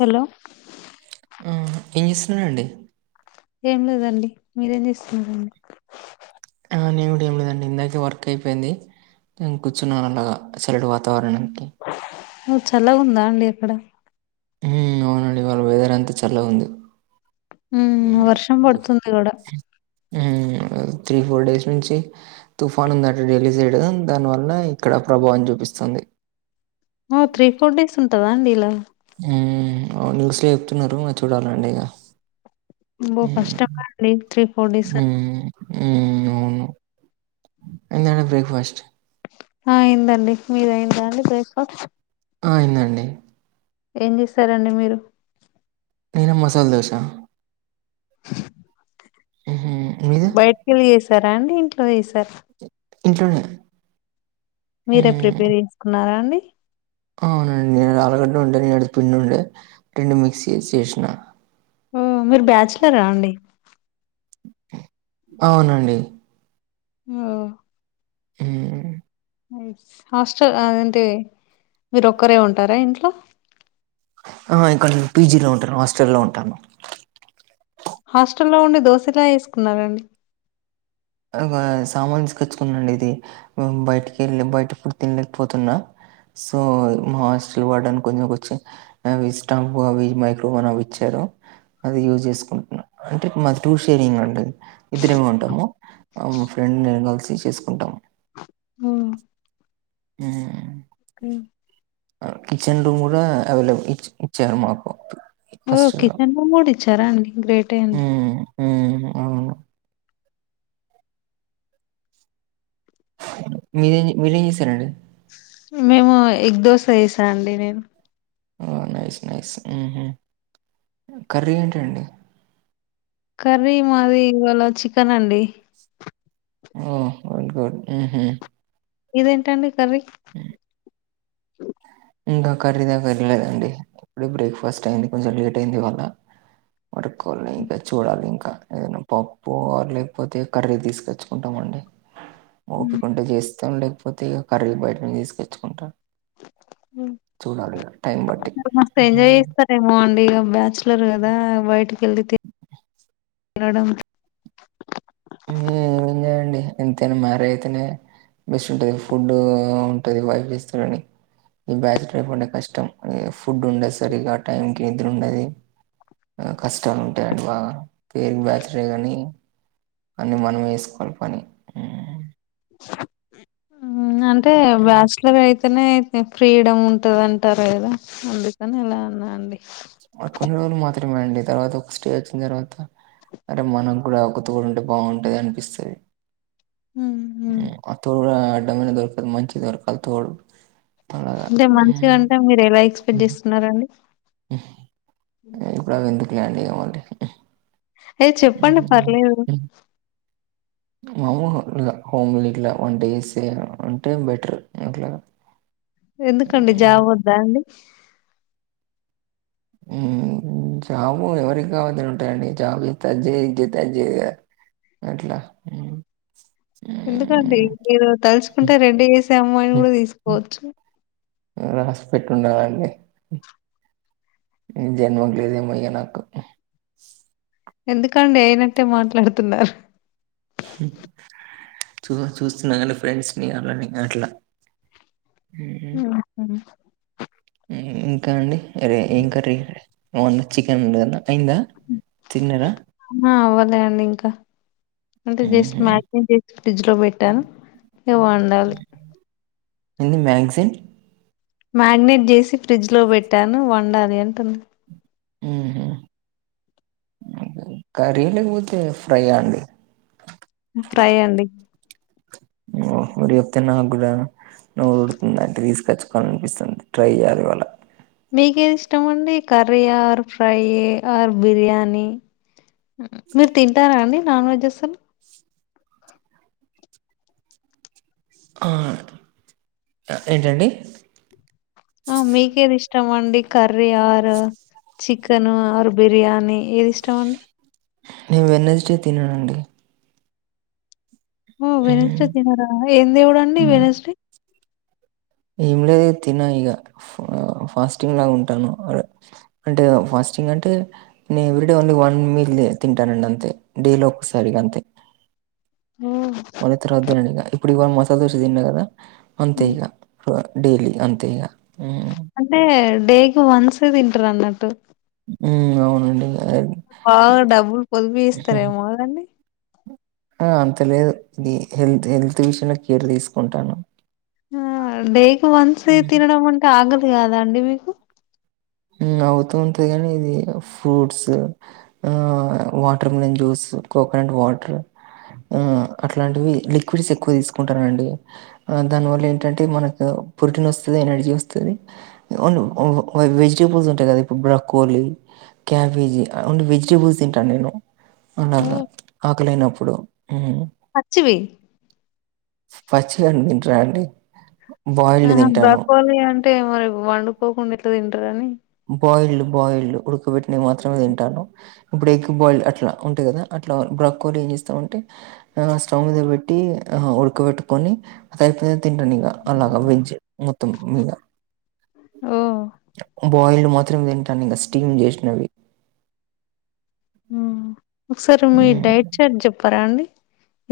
Hello ఆ! ఏం ఇస్తున్నానండి ఏం లేదండి మీరేం చేస్తున్నారంండి నేనుకూడా ఏం లేదండి ఇందాకే వర్క్ అయిపోయింది నేను కూర్చున్నాను అలాగా అసలడు వాతావరణాం చల్లగా ఉందా అండి అక్కడ హ్మ్మ్ అవునండి వాళ్ళ వెదర్ అంతా చల్లగా ఉంది ఉ వర్షం పడుతుంది కూడా త్రీ ఫోర్ డేస్ నుంచి తుఫాను ఉందట ఢిల్లీ సైడ్ దానివల్ల ఇక్కడ ప్రభావం చూపిస్తుంది ఓ త్రీ ఫోర్ డేస్ ఉంటదా అండి లా హ్మ్ న్యూస్ లో చెప్తున్నారు మరి చూడాలండి ఇగ బ హ్మ్. కష్టమడి త్రీ ఫోర్ డేస్ అ హ్మ్. హ్మ్ అవును ఎ [unintelligible] బ్రేక్ఫాస్ట్ ఆ అయిందండి మీర అయి్యందా అండి బ్రేక్ఫాస్ట్ ఆ అయింది అండి ఏం చేస్తారండి మీరు నేనా మసాలా దోశ అ బైట్ కేలి చేస బండ్ ఇంట్లో చేసారు ఇంట్లోనే మీరే హ్మ్. ప్రిపేర్ చేసుకున్నారాడి యి అవునండి నేను ఆలగడ్డ ఉండే నిన్నటిది పిండి ఉండే రెండు మిక్సీ చేసేసిన ఓ మీరు బ్యాచలరా అండి అవునండి ఓ హ్మ్ హాస్టల్ అదంటి మీరు ఒక్కరే ఉంటారా ఇంట్లో ఆ ఇక్కడ నను పీజీలో ఉంటాను హాస్టల్ లో ఉంటాను హాస్టల్లో ఉండి దోశ ఎలా చేసుకున్నారండి ఒక సామాను తీసుకొచ్చుకున్నా అండి ఇది బయటికి వెళ్ళ బయట ఫుడ్ తినలేకపోతున్నా సో మా హాస్టల్ వాార్డన్ కొంచెం కొ అ స్టాంప్ అవి మైక్రోవన్ అవి ఇచ్చారు అది యూజ్ చేసుకుంటున్నా అంటే మాది టూ షేరింగ్ అండి ఇద్దరేమ ఉంటాము మా ఫ్రెండ్ నేను కల్సి చేసుకుంటాం ఓకే హ్మ్ ఉ కిచెన్ రూమ్ కూడా అవైలబుల్ ఇచ్చారు మాకు ఓ హాస్టల్లో కిచెన్ రూమ్ కూడా ఇచ్ వచ్చారా అండి గ్రేటే అండి ఉ అవును మీ మీరం చేస్తారండి మేము ఎగ్ దోశ వేసా అండి నేను నైస్ నైస్ కర్రీ ఏంటి అండి కర్రీ మాది ఇవాళ చికెన్ అండి ఓహో గుడ్డు ఊ హు మీదేంటండి కర్రీ ఉ ఇంకా కర్రీ దాకా వెళ్ళలేదండి ఇప్పుడ బ్రేక్ఫాస్ట్ అయింది కొంచెం లేట్ అయింది వాళ్ళ మడుక్కోవాలని ఇంకా చూడాలి ఇంకా ఏదనా పప్పు లేకపోతే కర్రీ తీసుకొచ్చుకుంటామ అండి హ్మ్. ఓపిక ఉంటే చేస్తా మొత్తం లేకపోతే ఇక కర్రలు బయట తీసుకొచ్చుకుంటారు టైం బట్టి మస్తు ఎంజాయ్ మ్మ్ చేస్తారేమో అండి ఈగ బ్యాచ్ ఇస్తారు కదా బయట తెలియదు తినడం ఉ హు ఏఅండీ ఎంతైనా మ్యారేజ్ అయితేనే బెస్ట్ ఉంటంది ఫుడ్ ఉంటది వైఫ్ ఇస్తది ఈ బ్యాచ్లర్ లైఫ్ అంటే కష్టం ఫుడ్ ఉండదు సరిగా టైం కి నిద్ర ఉండది కష్టాలు ఉంటాయిండి బాగా పేరుకి బ్యాచ్లర్ కాని అన్ని మనం చేసుకోవాలి పని కప్ప సౌండ్ అవునంటే బ్యాచలర్ అయితే అనే అయితే ఫ్రీడమ్ ఉంటది అంటారు కదా అందుకని ఇలా అన్నా అండి ఫ్రిడమే అండి తర్వాత ఒక స్టేజ్ వచ్చిన తర్వాత అరే మనకు కూడా ఒకతోడు ఉంటే బాగుంటది అనిపిస్తుంది ఆ తోడ దొరికిందేమో దొరకాలి మంచిది తోడు అలాగా అంటే ఉమ్. మంచిగాంటే మీరు ఎలా ఎక్స్పెక్ట్ చేస్తున్నరండి హు ఇప్పుడు ఎందుకు లే అండీ ఇలాంటివి ఏ చెప్పండి పర్లేదు మాములుగా హోమ్ ఇట్లా వంట చేసే అంటే బెటర్ ఇట్లా ఎందుకండి జాబ్ వద్దా అండి కాకి సౌండ్ జాబు ఎవరికి కావద్దని ఉంటాయండి జాబు చేస్తే ఇది చేయ అది చేస్తే ఇది చేయ అట్లా ఎందుకండి మీరు తలుచూకుంటే రెండు వేసే అమ్మాయిని ఉమ్. కూడా తీసుకోవచ్చు రాసి పెటుండాలి అండీ ఈ జన్మకు లేదేమొ ఇగ నాకు ఎందుకండి అయినట్టే మాట్లాడుతున్నారు చూ చూస్తున్నా కదా అండీ ఫ్రెండ్స్ ని అలాని అట్లా ఉమ్, ఉ హు ఇంకా అండి సరే ఎం కర్రీ [unintelligible] చికెన్ ఉంది [unintelligible] ఆ అవ్వలే అండి ఇంకా అంటే జస్ట్ మ్యా [unintelligible] ఫ్రిడ్జ్ లో పెట్టాను ఇగ వండాలి ఏంది మ్యాగ్జీన్ మ్యారినేట్ చేసి ఫ్రిడ్జ్ లో పెట్టాను వండాలి అంటున్నా హ్మ్ కర్రీ లేకపోతే ఫ్రై అండి ఫ్రై అండి [unintelligible] నాకు కూడా నువ్వు ఉఊడుతుందంటే తీసుకొచ్చు కనిపిస్తుంది ట్రై చేయాలి ఇవాళ మీకేది ఇష్టమ అండి curry or fry or biryani మీరు తింటారా అండి నాన్ వెజ్ అసలు ఆహ్ ఏంటండి ఆ మీకేది ఇష్ట మండి curry or chicken or biryani ఏది ఇష్టం అండి నేను వెన్నెస్డే తిననండి ఓ మ్మ్. వెనస్డే తినారా ఏ దేవడంండి మ్మ్. వెనస్డే ఏం లేదు తిన ఇక ఫాస్టింగ్ లాగా ఉంటాను అంటే ఫాస్టింగ్ అంటే నేను every day only one meal తింటానండి అంతే డేలో ఒక్కసారిగా అంతే హ్మ్. మల్ల తర్వాత తినన్ ఇగ ఇప్పుడు ఇవాళ మసాలా దోస తిన్న కదా అంతే హ్మ్. ఈగ డైలీ అంతేగా అంటే డేకి వన్సే తింటారు అన్నట్టు ఉ అవునండి బాగా డబ్బులు పొదుపూ చేస్తారేమో కదండీ ఆ అంతలేదు ఇది హెల్త్ హెల్త్ విషయంలో కేర్ తీసుకుంటాను ఆ డే కి వన్సే తిినడంమంటె ఆగ్ లీ కాదా అండి మీకు అవుతూ ఉంటది కాని ఇది ఫ్రూట్స్ ఆ water melon juice coconut water అట్లాంటివి లిక్విడ్స్ ఎక్కువ తీసుకుంటారుండి దానివల్ల ఏంటంటే మనకు ప్రోటీన్ వస్తుంది ఎనర్జీ వస్తుందిన్ వెజి వెజిటబుల్స్ ఉంటాయి కదా ఇప్పుడు బ్రకోలీ క్యాబేజీ ఓన్లీ వెజిటేబుల్స్ తింటాను నేను ఉవున్నాదా హ్మ్. ఆ మక్కలేనప్పుడు పచ్చివి పాచివంట్ర అండి బాయిల్డ్ ఆ తింటాను బకోల అంటే మరి వండు పోకుండా ఏట్లు తంటరా అని బయిల్డ్ బయల్డ్ పెట్టి నేను మాత్రమే తింటాను ఇప్పుడు ఎగ్ బాయిల్ అట్ల ఉంటయి కదా అట్లా బ్ర్రాక్లీ ఏం చేస్తాం అంటే ఆ స్టవ్ మీద పెట్టి ఉడకబెట్టుకొని అయితే తింటనిగ అలాగా వెజ్ మొత్తం మీగ ఓ బాయిల్డ్ మాత్రం తింటానిఘా స్టీమ్ చేసినవి ఉ ఒకసారి మీ హ్మ్ డైట్ చార్ట్ చెప్పారా అండి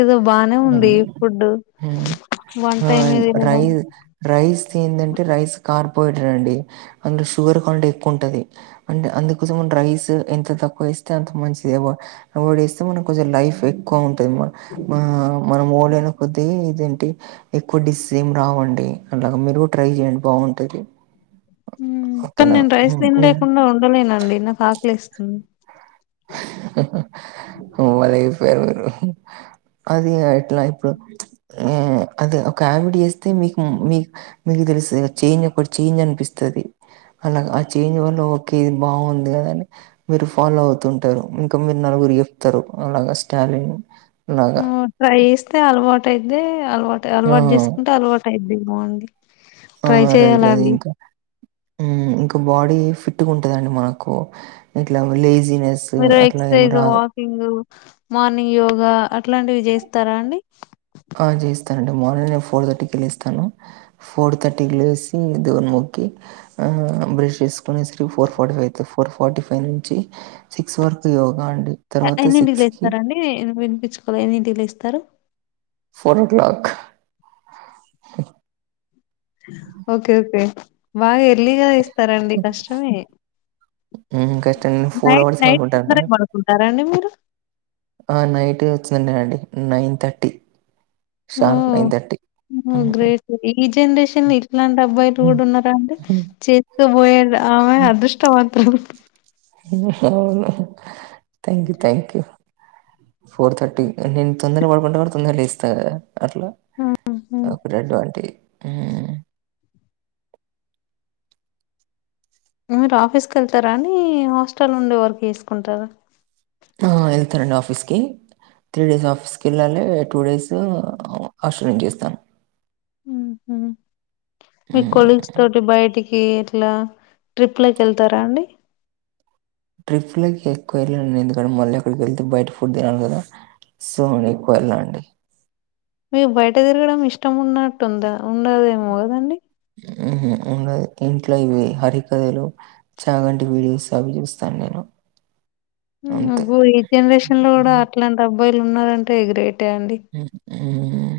ఏదో బానే ఉంది ఫుడ్ హ్మ్ వంటై ఏ తినడం ఎందంటే రైస్ కార్బహైడ్రేట్ అండి అందులో షుగర్ ఎక్కు ఉంటంది అంటే అందుకోసం రైస్ ఎంత తక్కువ వేస్తే అంత మంచిది అ మ కొంచం లైన్ ఎక్కవ ఎమ్ మనం ఓలేన కొద్దీ ఇదేంటి ఎక్కువ సేమ్ రావండి అలాగ మీరు ట్రై చేయండి బాగుంటది కానీ నేను రైస్ తినలేకుండా ఉండలేనండి నాకు ఆకలిస్తుంది మ మళ [inaudible] రురు అది ఎట్లా ఇప్పుడు అది ఒక హమెడీ అది అట్లా ఇప్పుడు అదీ ఒక అవిడ చేస్తే మీకు మీకు తెలుస్తు చేంజ్ ఒకటి చేంజ్ అనిపిస్తుంది అలా ఆ చేంజ్ వల్ల ఒకే ఇది బాగుంది కదాని మీరు ఫాలో అవు తింటారు ఇంకా మీరు నలుగురు చెప్తారు అలాగా స్టాలిన్ లాగా ఉమ్ టైస్టే అలవాట్ టేతే అలవాటు ఆ అలవాటు చేసుకుంటే అలవాటు అయిది మంది ఆ రైతే ఇంకా ఇంకా బాడీ ఫిట్గ ఉంటది అండి మనకు ఇట్ల లేజీ మీరు ఎక్ససైజ్ వాకింగ్ మార్నింగ్ యోగా అట్లాంటివి చేస్తారా అండి ఆ చేయిస్తానండి మార్నింగ్ నేను ఫోర్ థర్టీకిి లేస్తాను ఫోర్ థర్టీకి లేసి దేవుని మొక్కి ఆ బ్రష్ చేసుకు మిశ్రు ఫోర్ ఫార్టీ ఫైవ్ అయితే ఫోర్ ఫార్టీ ఫైవ్ నుంచి సిక్స్ వరకు యోగా అం ఎన్నింటికి లెతరండి వినిపించుకోలె ఎన్నింటికి లేస్తారు. Four o'clock okay okay వాఏర్ లీగా ఇస్తారండి కష్టమే హ్మ్. కష్టం. నైట్ అవర్స్ నైట్ పడుకుంటాను. ముందరే పడుకుంటారా అండి మీరు. ఆ నైట్ వచ్చిండె హండి నైన్ థర్టీ ఓ ఉ గ్రేట్ ఈ జనరేషన్ ఇట్లాంటి అబ్బాయిలు కూడా ఉన్నారా అంటే చేసుకోబోయారు ఆమె అదృష్టవం రుహము అవును thank you thank you four thirty నేను తొందర పడుకుంటా కూడా తొందర లేస్తా అట్లా హుహు. అ బ్రేడ్ వంటి ఆ మీరు ఆఫీస్కి వెళ్తారా అని హాస్టల్ నుండే వర్క్ చేసుకుంటారా. ఆ వెళ్తానండి ఆఫీస్కి త్రీ డేస్ ఆఫీస్కి వెళ్ళాలి టూ డేస్ [unintelligible] చేస్తాను ఊహు మీ హ్మ్. కొలీగ్స్ తోటి బయటికి ఈట్ల ట్రిప్లకి వెళ్తారా అండి ట్రిప్లకి ఎక్కువ వెళ్ళనండి నే ఎందుకంటే మళ్ళీ అక్కడికి వెళ్తే బయట ఫుడ్ తినాలి కదా సో అ ఎక్కువ వెళ్ళ అండి మీకు బయట తిరగడం ఇష్టం ఉన్నట్టుందా ఉండదేమో కదండి ఊహు ఏం కాదు ఇంట్లో ఇవి హరికథలు చాగంటి వీడియోస్ అవి చూస్తాను నేను మ్మ్ అంతే. అబ్బో ఈ జనరేషన్ లో కూడా హ్మ్. అట్లాంటబ్ మొబైల్ ఉన్నారంటే గ్రేట్ ట్టే అండి మ్మ్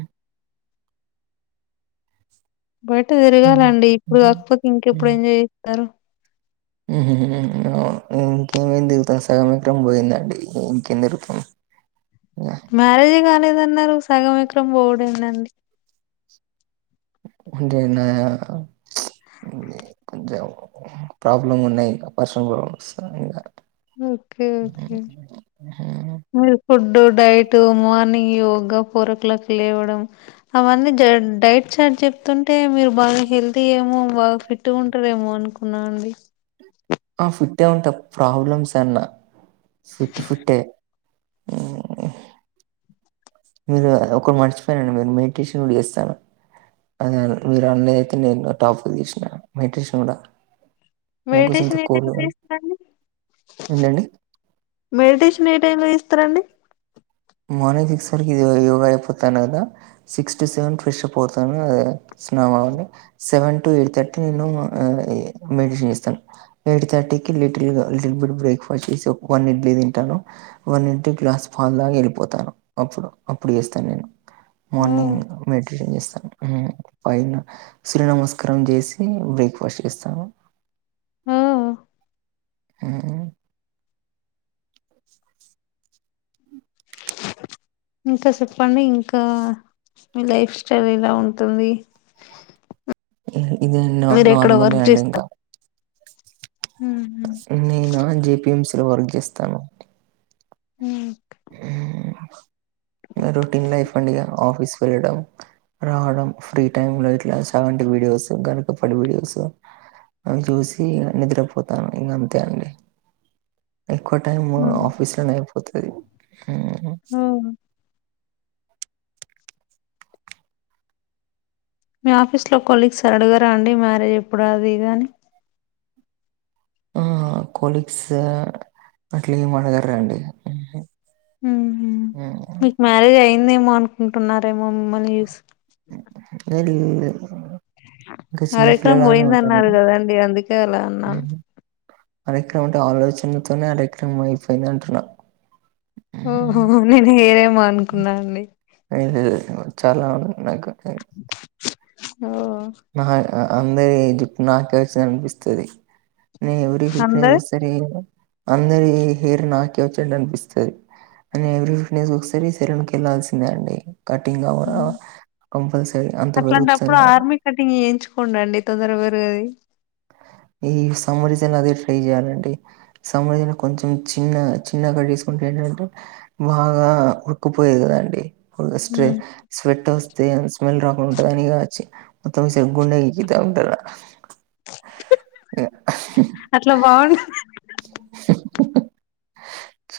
బయట హ్మ్. తిరగాలండి ఇప్పుడు హ్మ్. కాకపోతే ఇంకెప్పుడు ఎంజాయ్ చెత్తారు ఊహు హూ అవును ఇంకేం దెల్తది సగం ఎకరం పోయిందండి ఇంకేంది రూపం మ్యారేజే కాలేదన్నరు సగం విక్రమ్ బోడు ఏందండి అంతేనా పజవు [inaudible] ప్రాబ్లమ్ ఉన్నది పర్సనల్ ప్రాబ్లమ్స్ ఇంగా ఒకే okay food diet morning yoga four o'clock లేవడం అవన్నీ డైట్ చార్జ చెప్తుంటే మీరు బాగా హెల్తీ ఏమో బాగా ఫిట్గా ఉంటారేమో అనుకో, ఉన్నా నండి ఆ ఫిట్టే ఉంటా ప్రాబ్లమ్స్ అన్నా ఫిట్ ఫిటే మ్మ్ మీరు ఒకటి మర్చిపోయినండి నేను మెడిటేషన్ కూడా చేస్తాను అదే అదే మీరు అనేది నేను టాపిక్ తీసినా మెడిటేషన్ కూడా అందుకోసం ఇంత మెడిటేషన్ ఏ టైంలో కూల్గా చేస్తరండి ఏంటండి మెడిటేషన్ ఏ టైంలో చేస్త రండి. మార్నింగ్ సిక్స్ వరకు యోగా అయిపోతనదే six to seven fresh up అవుతాను స్నానం అండి సెవెన్ టు ఎయిట్ థర్టీ నేను ఆ మెడిటేషన్ చేస్తాను ఎయిట్ థర్టీ కి లిటిల్గా బ్రేక్ఫాస్ట్ చేసి ఒక ఇడ్లీ తింటాను ఒక ఇడ్లీ గ్లాస్ పాలు వెలి పోతాను అప్పుడు అప్పుడు చేస్తా నేను ఓ మార్నింగ్ మెడిటేషన్ చేస్తాను ఉమ్ పైన సూర్య నమస్కారం చేసి బ్రేక్ఫాస్ట్ చేస్తాను మ్మ్ హ్మ్ ఆ ఇంకా చెప్పండి ఇంకా మీ లైఫ్ స్టైల్ ఎలా ఉంటుంది? ఇది నో మీరు ఎక్కడ నార్మల్ వర్క్ అండి ఇంకా చేస్తారు హుహు. నేనా జెపిఎంసి వర్క్ ఇస్తాను. ఉ రొటీన్ లైఫ్ అండి ఇగ ఆఫీస్ ప్రీడమ్ రావడం ఫ్రీ టైమ్ లో ఇట్లా చాగంటి వీడియోస్, గరికపాటి వీడియోస్ అవి చూసి నిద్రపోతాను ఇంగ అంతే అండి. ఎక్కువ టైమ్ హ్మ్. ఆఫీస్లోనే వత్తది ఆహ ఓహ్! మీ ఆఫీస్లో కొలీగ్స్ అడగరాండి మ్యారేజ్ ఎప్పుడు అది ఇదని ఆహహ కోలీగ్స్ అట్లా ఏం అడగరండి. ఉహు మీకు మ్యారేజ్ అయి నేమో అనుకుంటున్నారమ్ మొమ్మనీష్ ఏం లేదు అరక పోయింద ఉంటాను అన్నారు నేను. కదాండి అందుకే అలా అన్నాను. అర్యక్రమ అంటే ఆలోచనలతోనే అర్యక్రమం అయిపోయింది అంటున్నా. ఓహో నేను హెయిర్ ఏ అనుకున్నాండి లేదు, లేదు, చాలా ఉంది నాకు హెయిర్ ఓ ఆహా ఆ అం మెయి జుట్టు నాకే వస్తది అనిపిస్తది నేను ఎవరి ఫిఫ్టీన్ డేస్ కి అందరు ఒకసారి అందరి హా హెయిర్ నాకే వచ్చింది అనిపిస్తది కానీ ఎవరీ ఫిఫ్టీన్ డేస్ కి ఒకసారి సెలూన్ కి వెళ్లాల్సిందే అండి కటింగ్ హ్మ్. [unintelligible] కంపల్సరీ అంత పెరుగుతుంది అట్లాంటప్పుడు నాకు ఆర్మీ కటింగ్ చేయించుకోండి తొందరగా పెరగది ఈ సమ్మర్ సీజన్ అదే ట్రై చేయ్యాలండి సమ్మర్ సీజన్ కొంచెం చిన్న చిన్న కట్సుకుంటే ఏంటంటే బాగా ఉరుక్కుపోయది కదాండి హ్మ్. [unintelligible] స్వేట్ వస్తే స్మెల్ రా ఉంటదానిగాచ్చి మొత్తం సెల్ఫ్ గుండె గీకి అట్టంటారా అట్లా బాగు [inaudible]